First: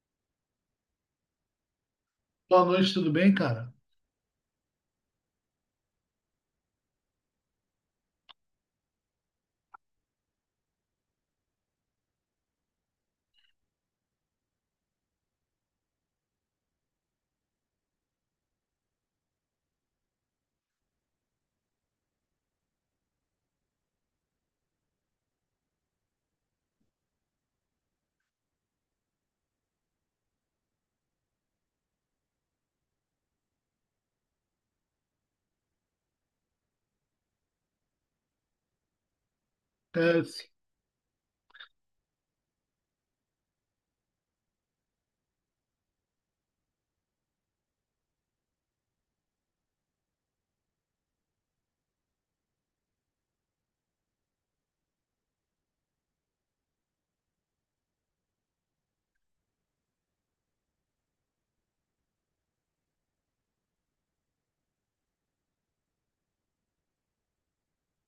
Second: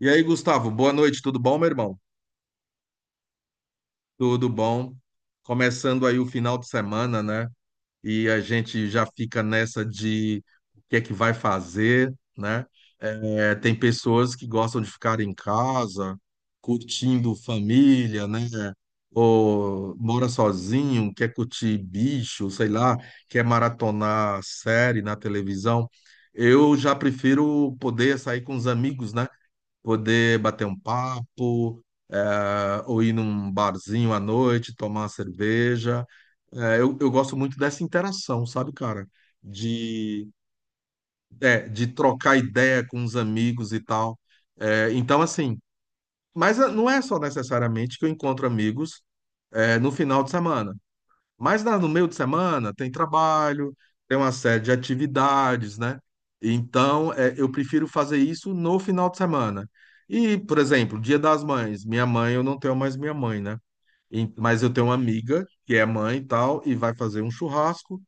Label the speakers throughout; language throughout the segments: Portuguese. Speaker 1: E aí, Gustavo, boa noite, tudo bom, meu irmão?
Speaker 2: Boa noite, tudo bem, cara?
Speaker 1: Tudo bom. Começando aí o final de semana, né? E a gente já fica nessa de o que é que vai fazer, né? É, tem pessoas que gostam de ficar em casa, curtindo família, né? Ou mora sozinho, quer curtir bicho, sei lá, quer maratonar série na televisão. Eu já prefiro poder sair com os amigos, né? Poder bater um papo, ou ir num barzinho à noite, tomar uma cerveja. Eu gosto muito dessa interação, sabe, cara?
Speaker 2: É,
Speaker 1: De, é, de trocar ideia com os amigos e tal. Então, assim, mas não é só necessariamente que eu encontro amigos, no final de semana. Mas no meio de semana tem trabalho, tem uma série de atividades, né? Então, é, eu prefiro fazer isso no final de semana. E, por exemplo, Dia das Mães. Minha mãe, eu não tenho mais minha mãe, né? Mas eu tenho uma amiga que é mãe e tal, e vai fazer um churrasco,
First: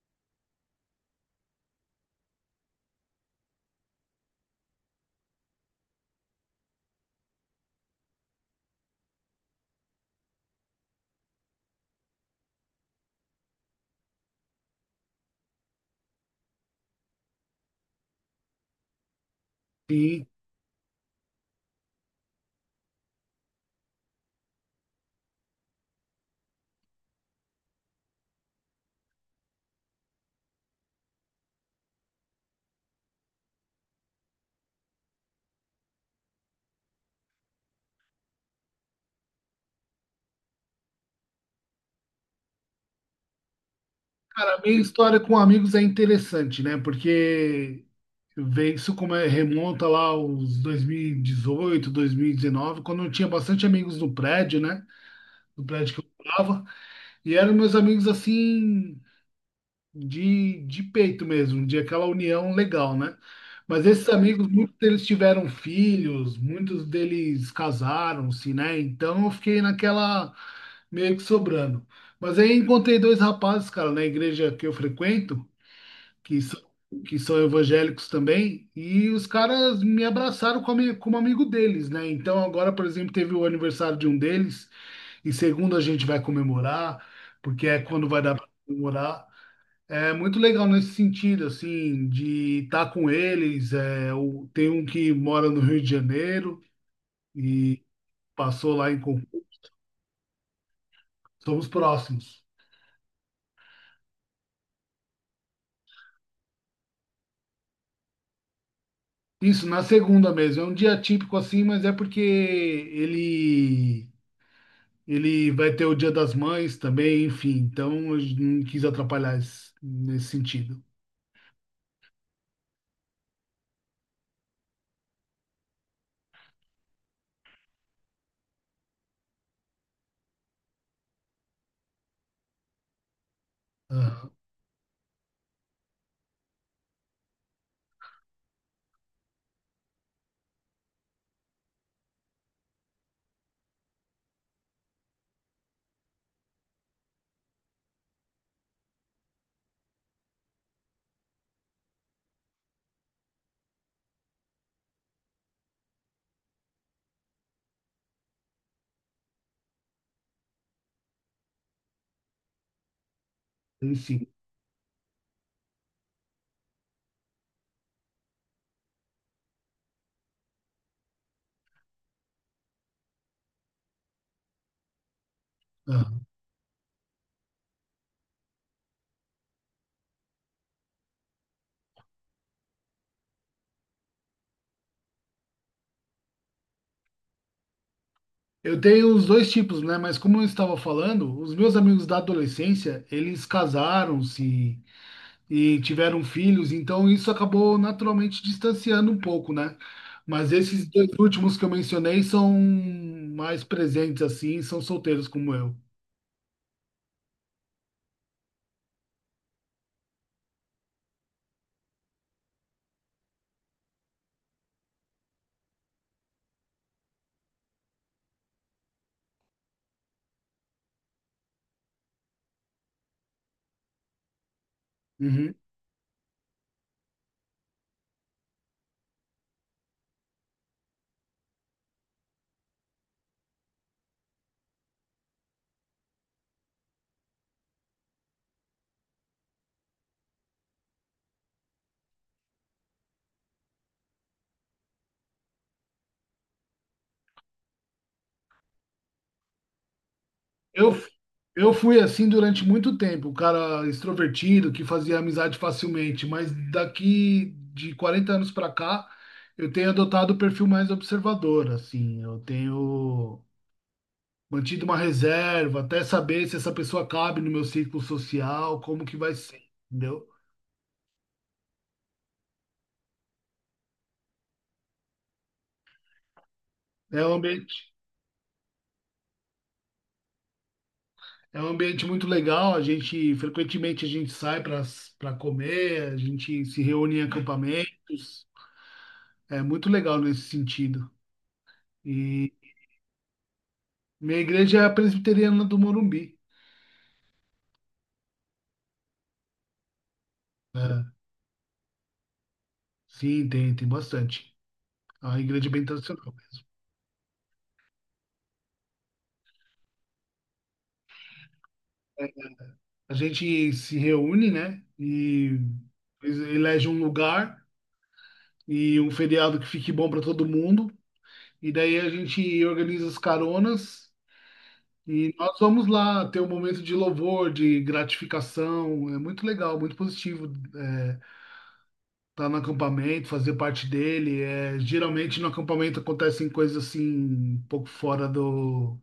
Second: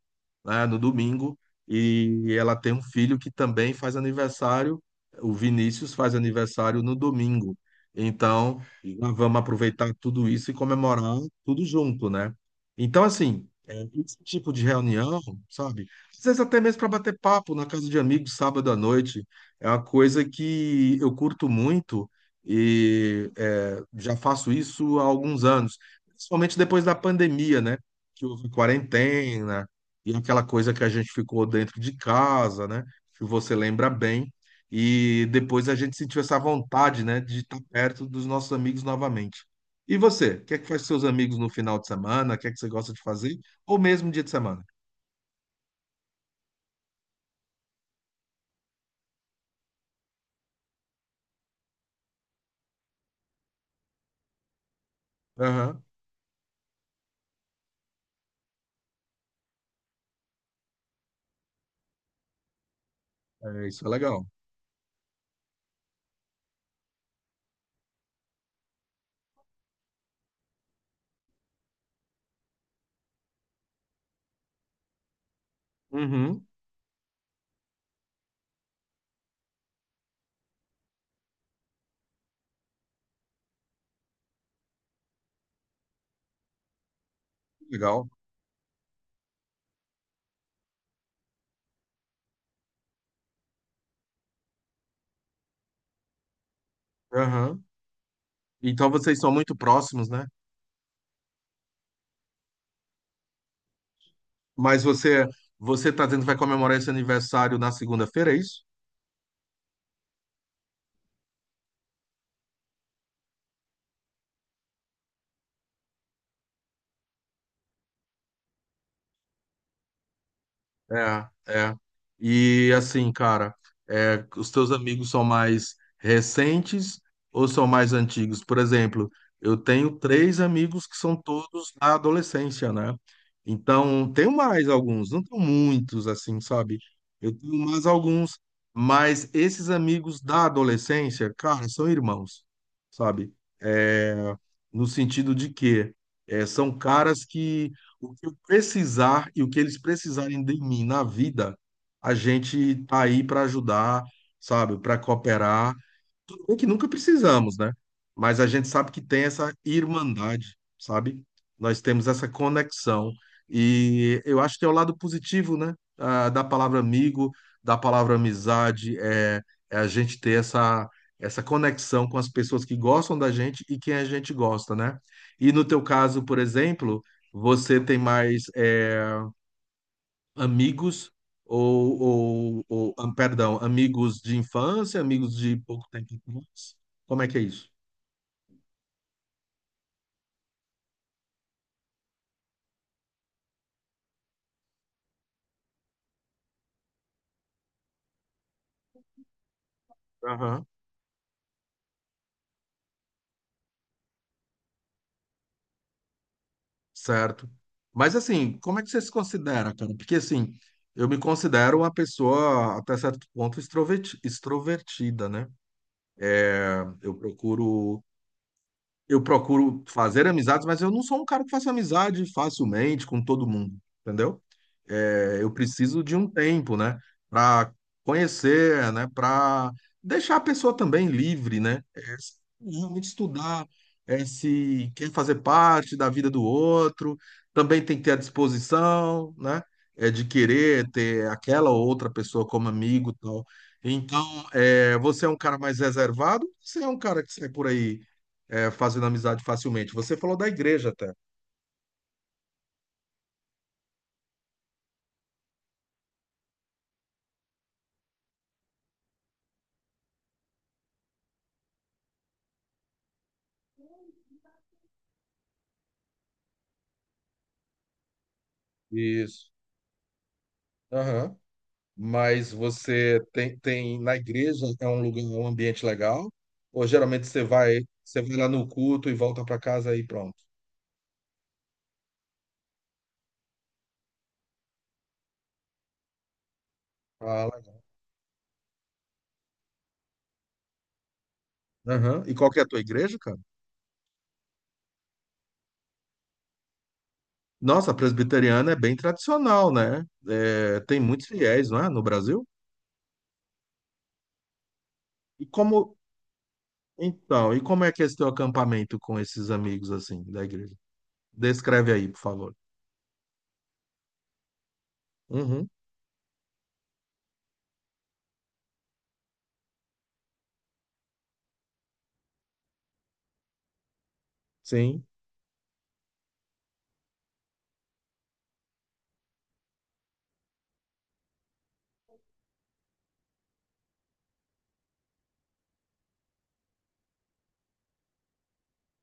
Speaker 1: né, no domingo, e ela tem um filho que também faz aniversário, o Vinícius faz aniversário no domingo. Então, nós vamos aproveitar tudo isso e comemorar tudo junto, né? Então, assim, é, esse tipo de reunião, sabe? Às vezes até mesmo para bater papo na casa de amigos sábado à noite, é uma coisa
Speaker 2: sim.
Speaker 1: que eu curto muito e é, já faço isso há alguns anos. Principalmente depois da pandemia, né? Que houve quarentena e aquela coisa que a gente ficou dentro de casa, né? Que você lembra bem. E depois a gente sentiu essa vontade, né? De estar perto dos nossos amigos novamente. E você? O que é que faz com seus amigos no final de semana? O que é que você gosta de fazer? Ou mesmo dia de
Speaker 2: Cara, a
Speaker 1: semana?
Speaker 2: minha história com amigos é interessante, né? Porque vem isso como é, remonta lá aos dois mil e 2019, quando eu tinha bastante amigos no prédio, né? No
Speaker 1: Aham.
Speaker 2: prédio que eu morava. E eram meus amigos assim, de peito mesmo, de aquela união legal, né?
Speaker 1: É,
Speaker 2: Mas
Speaker 1: isso é
Speaker 2: esses
Speaker 1: legal.
Speaker 2: amigos, muitos deles tiveram filhos, muitos deles casaram-se, né? Então eu fiquei naquela, meio que sobrando. Mas aí encontrei dois rapazes, cara, na igreja que eu frequento, que
Speaker 1: Uhum.
Speaker 2: são, que são evangélicos também, e os caras me abraçaram como amigo deles, né? Então agora, por exemplo, teve o aniversário de um deles, e segundo a gente vai comemorar, porque é quando
Speaker 1: Legal.
Speaker 2: vai dar para comemorar. É muito legal nesse sentido, assim, de estar com eles. É, tem um que mora no Rio de Janeiro
Speaker 1: Aham.
Speaker 2: e passou
Speaker 1: Então
Speaker 2: lá em
Speaker 1: vocês
Speaker 2: Concórdia.
Speaker 1: são muito próximos, né?
Speaker 2: Somos próximos.
Speaker 1: Mas você tá dizendo que vai comemorar esse aniversário na segunda-feira, é isso?
Speaker 2: Isso, na segunda mesmo. É um dia típico assim, mas é porque ele vai ter o Dia das Mães também, enfim. Então, eu não quis atrapalhar nesse sentido.
Speaker 1: É, é. E assim, cara, é, os teus amigos são mais recentes ou são mais antigos? Por exemplo, eu tenho três amigos que são todos da adolescência, né? Então, tenho
Speaker 2: Aham,
Speaker 1: mais alguns, não tenho muitos, assim, sabe? Eu tenho mais alguns, mas esses amigos da adolescência, cara, são irmãos, sabe? É, no sentido de que é, são caras que o que eu precisar e o que eles precisarem de mim na vida, a gente tá aí para ajudar, sabe? Para cooperar. Tudo bem que nunca precisamos, né? Mas a gente sabe que tem essa irmandade, sabe? Nós temos essa conexão.
Speaker 2: tem
Speaker 1: E
Speaker 2: sim.
Speaker 1: eu acho que é o lado positivo, né? Da palavra amigo, da palavra amizade, é, é a gente ter essa conexão com as pessoas que gostam da gente e quem a gente gosta, né? E no teu caso,
Speaker 2: Aham.
Speaker 1: por exemplo, você tem mais. É, amigos ou, perdão, amigos de infância, amigos de pouco tempo atrás? Como é que é isso?
Speaker 2: Eu tenho os dois tipos, né? Mas como eu estava falando, os meus amigos da adolescência, eles casaram-se e tiveram filhos, então isso acabou naturalmente distanciando um pouco, né? Mas
Speaker 1: Aham.
Speaker 2: esses dois últimos que eu mencionei são mais presentes assim, são solteiros como eu.
Speaker 1: Certo. Mas assim, como é que você se considera, cara? Porque assim, eu me considero uma pessoa até certo ponto extrovertida, né? Eu procuro eu procuro fazer amizades, mas eu não sou um cara que faça amizade facilmente com todo mundo, entendeu? É, eu
Speaker 2: Uhum.
Speaker 1: preciso de um tempo, né, para conhecer, né, para deixar a pessoa também livre, né, é, realmente estudar é, se quer fazer parte da vida do outro, também tem que ter a disposição, né, é, de querer ter aquela ou outra pessoa como amigo, e tal. Então, é, você é um cara mais reservado? Você é um cara que sai por aí é, fazendo amizade facilmente. Você falou da igreja
Speaker 2: Eu,
Speaker 1: até.
Speaker 2: eu fui assim durante muito tempo, o cara extrovertido que fazia amizade facilmente, mas daqui de 40 anos para cá, eu tenho adotado o perfil mais observador, assim, eu tenho mantido uma reserva até saber se essa pessoa cabe no meu círculo social, como que vai
Speaker 1: Isso.
Speaker 2: ser, entendeu?
Speaker 1: Aham. Mas você tem na igreja é um lugar, um ambiente legal? Ou geralmente
Speaker 2: É um
Speaker 1: você
Speaker 2: ambiente,
Speaker 1: você vai lá no culto e volta para casa e pronto?
Speaker 2: é um ambiente muito legal, a gente frequentemente a gente sai para comer, a gente se reúne em
Speaker 1: Fala.
Speaker 2: acampamentos. É muito legal nesse sentido.
Speaker 1: Aham. E qual
Speaker 2: E
Speaker 1: que é a tua igreja, cara?
Speaker 2: minha igreja é a presbiteriana do Morumbi,
Speaker 1: Nossa, a presbiteriana é bem tradicional, né? É, tem
Speaker 2: né?
Speaker 1: muitos fiéis, não é, no Brasil?
Speaker 2: Sim, tem, tem bastante. É uma
Speaker 1: E
Speaker 2: igreja
Speaker 1: como,
Speaker 2: bem tradicional mesmo.
Speaker 1: então, e como é que é esse teu acampamento com esses amigos assim da igreja? Descreve aí, por favor.
Speaker 2: A gente se reúne, né? E
Speaker 1: Uhum.
Speaker 2: elege um lugar e um feriado que fique bom para todo mundo. E daí a gente organiza as caronas
Speaker 1: Sim.
Speaker 2: e nós vamos lá ter um momento de louvor, de gratificação. É muito legal, muito positivo. É, tá no acampamento, fazer parte dele. É, geralmente no acampamento acontecem coisas assim, um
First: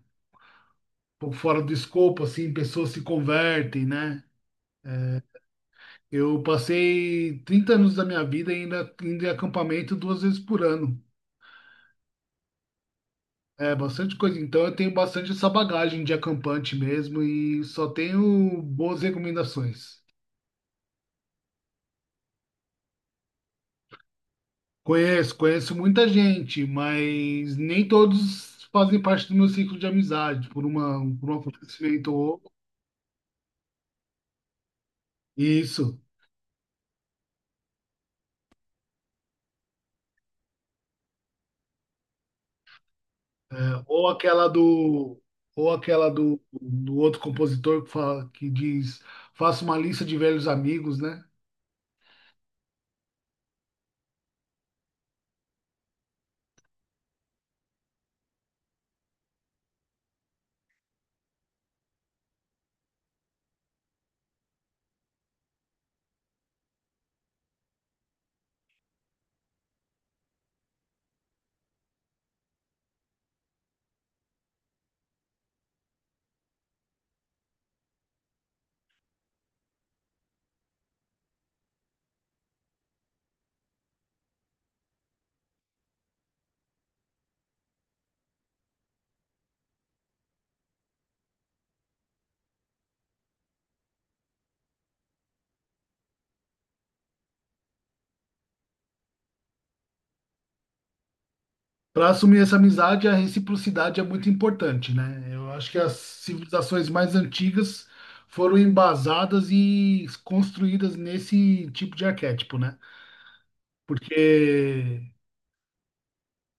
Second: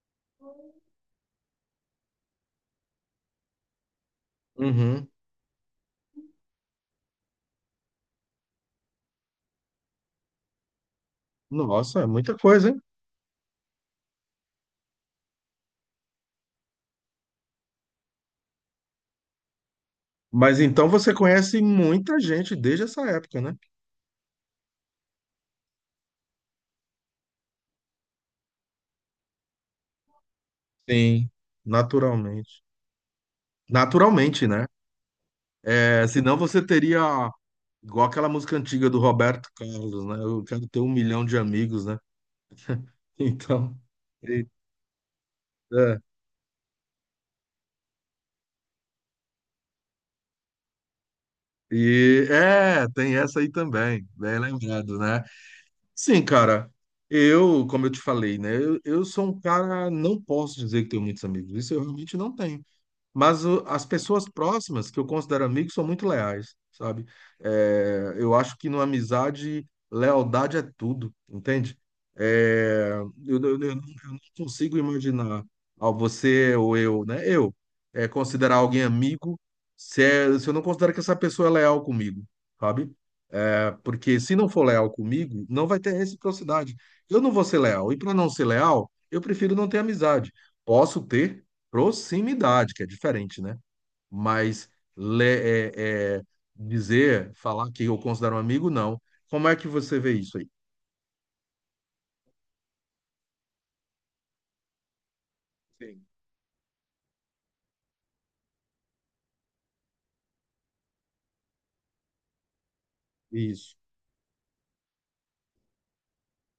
Speaker 2: pouco fora do escopo, assim, pessoas se convertem, né?
Speaker 1: Uhum.
Speaker 2: Eu passei 30 anos da minha vida ainda indo em acampamento 2 vezes por ano.
Speaker 1: Nossa, é muita coisa, hein?
Speaker 2: É bastante coisa. Então eu tenho bastante essa bagagem de acampante mesmo e só tenho boas recomendações.
Speaker 1: Mas então você conhece muita gente desde essa época, né?
Speaker 2: Conheço, conheço muita gente, mas nem todos fazem parte do meu ciclo de amizade
Speaker 1: Sim.
Speaker 2: por um acontecimento ou
Speaker 1: Naturalmente. Naturalmente, né?
Speaker 2: isso.
Speaker 1: É, senão você teria, igual aquela música antiga do Roberto Carlos, né? Eu quero ter um milhão de amigos, né?
Speaker 2: É,
Speaker 1: Então,
Speaker 2: ou
Speaker 1: e,
Speaker 2: aquela do, ou
Speaker 1: é,
Speaker 2: aquela do, outro compositor que fala, que diz, faça uma lista de velhos amigos, né?
Speaker 1: é, tem essa aí também, bem lembrado, né? Sim, cara, eu, como eu te falei, né? Eu sou um cara, não posso dizer que tenho muitos amigos, isso eu realmente não tenho. Mas as pessoas próximas, que eu considero amigos, são muito leais, sabe? É, eu acho que numa amizade, lealdade é tudo, entende? É, eu não eu não consigo imaginar ó, você ou eu, né? Eu é, considerar alguém amigo se eu não considero que essa pessoa é leal comigo, sabe? É, porque se não for leal comigo, não vai ter reciprocidade. Eu não vou ser leal. E para não ser leal, eu prefiro não ter amizade. Posso ter proximidade, que é diferente, né? Mas é, dizer, falar que eu considero um amigo, não. Como é que você vê isso aí?
Speaker 2: Para assumir essa amizade, a reciprocidade é muito importante, né? Eu acho que as
Speaker 1: Sim.
Speaker 2: civilizações mais antigas foram embasadas e construídas nesse tipo de arquétipo, né?
Speaker 1: Isso,
Speaker 2: Porque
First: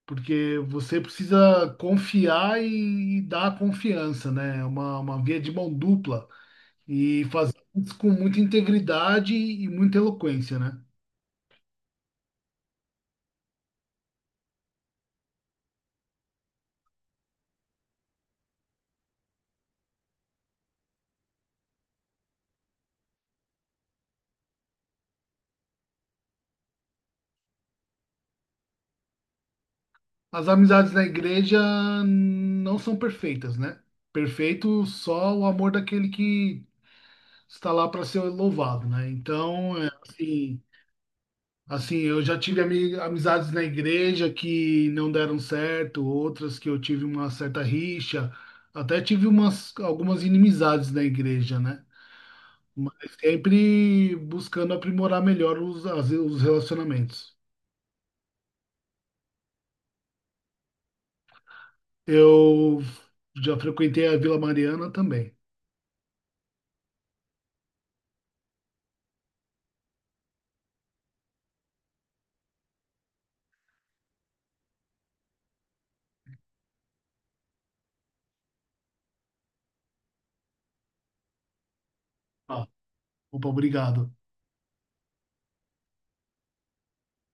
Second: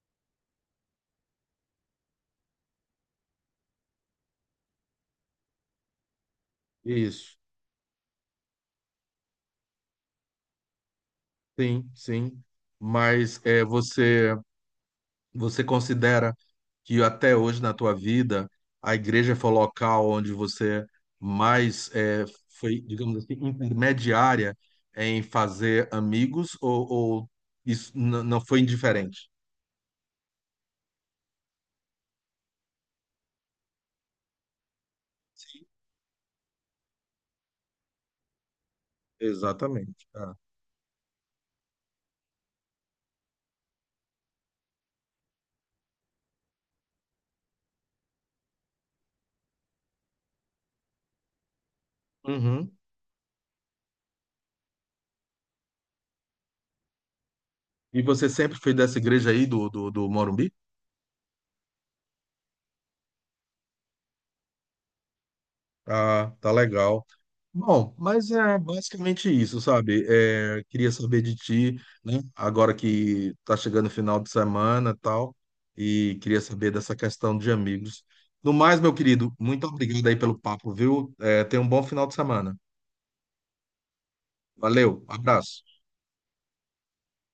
Speaker 2: porque você precisa confiar e dar a confiança, né? É uma via de mão dupla. E
Speaker 1: isso.
Speaker 2: fazer isso com muita integridade e muita eloquência, né?
Speaker 1: Sim, sim. Mas é, você considera que até hoje na tua vida a igreja foi o local onde você mais é, foi, digamos assim, intermediária em fazer amigos ou isso não foi indiferente?
Speaker 2: As amizades na igreja não são perfeitas, né? Perfeito só o amor daquele que está lá para ser louvado, né? Então, é
Speaker 1: Exatamente.
Speaker 2: assim, assim, eu já tive amizades na igreja que não deram certo, outras que eu tive uma certa rixa, até tive umas algumas inimizades na igreja, né?
Speaker 1: Uhum.
Speaker 2: Mas sempre buscando aprimorar melhor os relacionamentos.
Speaker 1: E você sempre foi dessa igreja aí do Morumbi?
Speaker 2: Eu já frequentei a Vila Mariana também.
Speaker 1: Ah, tá legal. Bom, mas é basicamente isso, sabe? É, queria saber de ti, né? Agora que tá chegando o final de semana e tal, e queria saber dessa questão de amigos. No mais, meu querido, muito obrigado aí pelo papo, viu? É, tenha um bom final de semana.
Speaker 2: Ah, opa, obrigado.
Speaker 1: Valeu, abraço.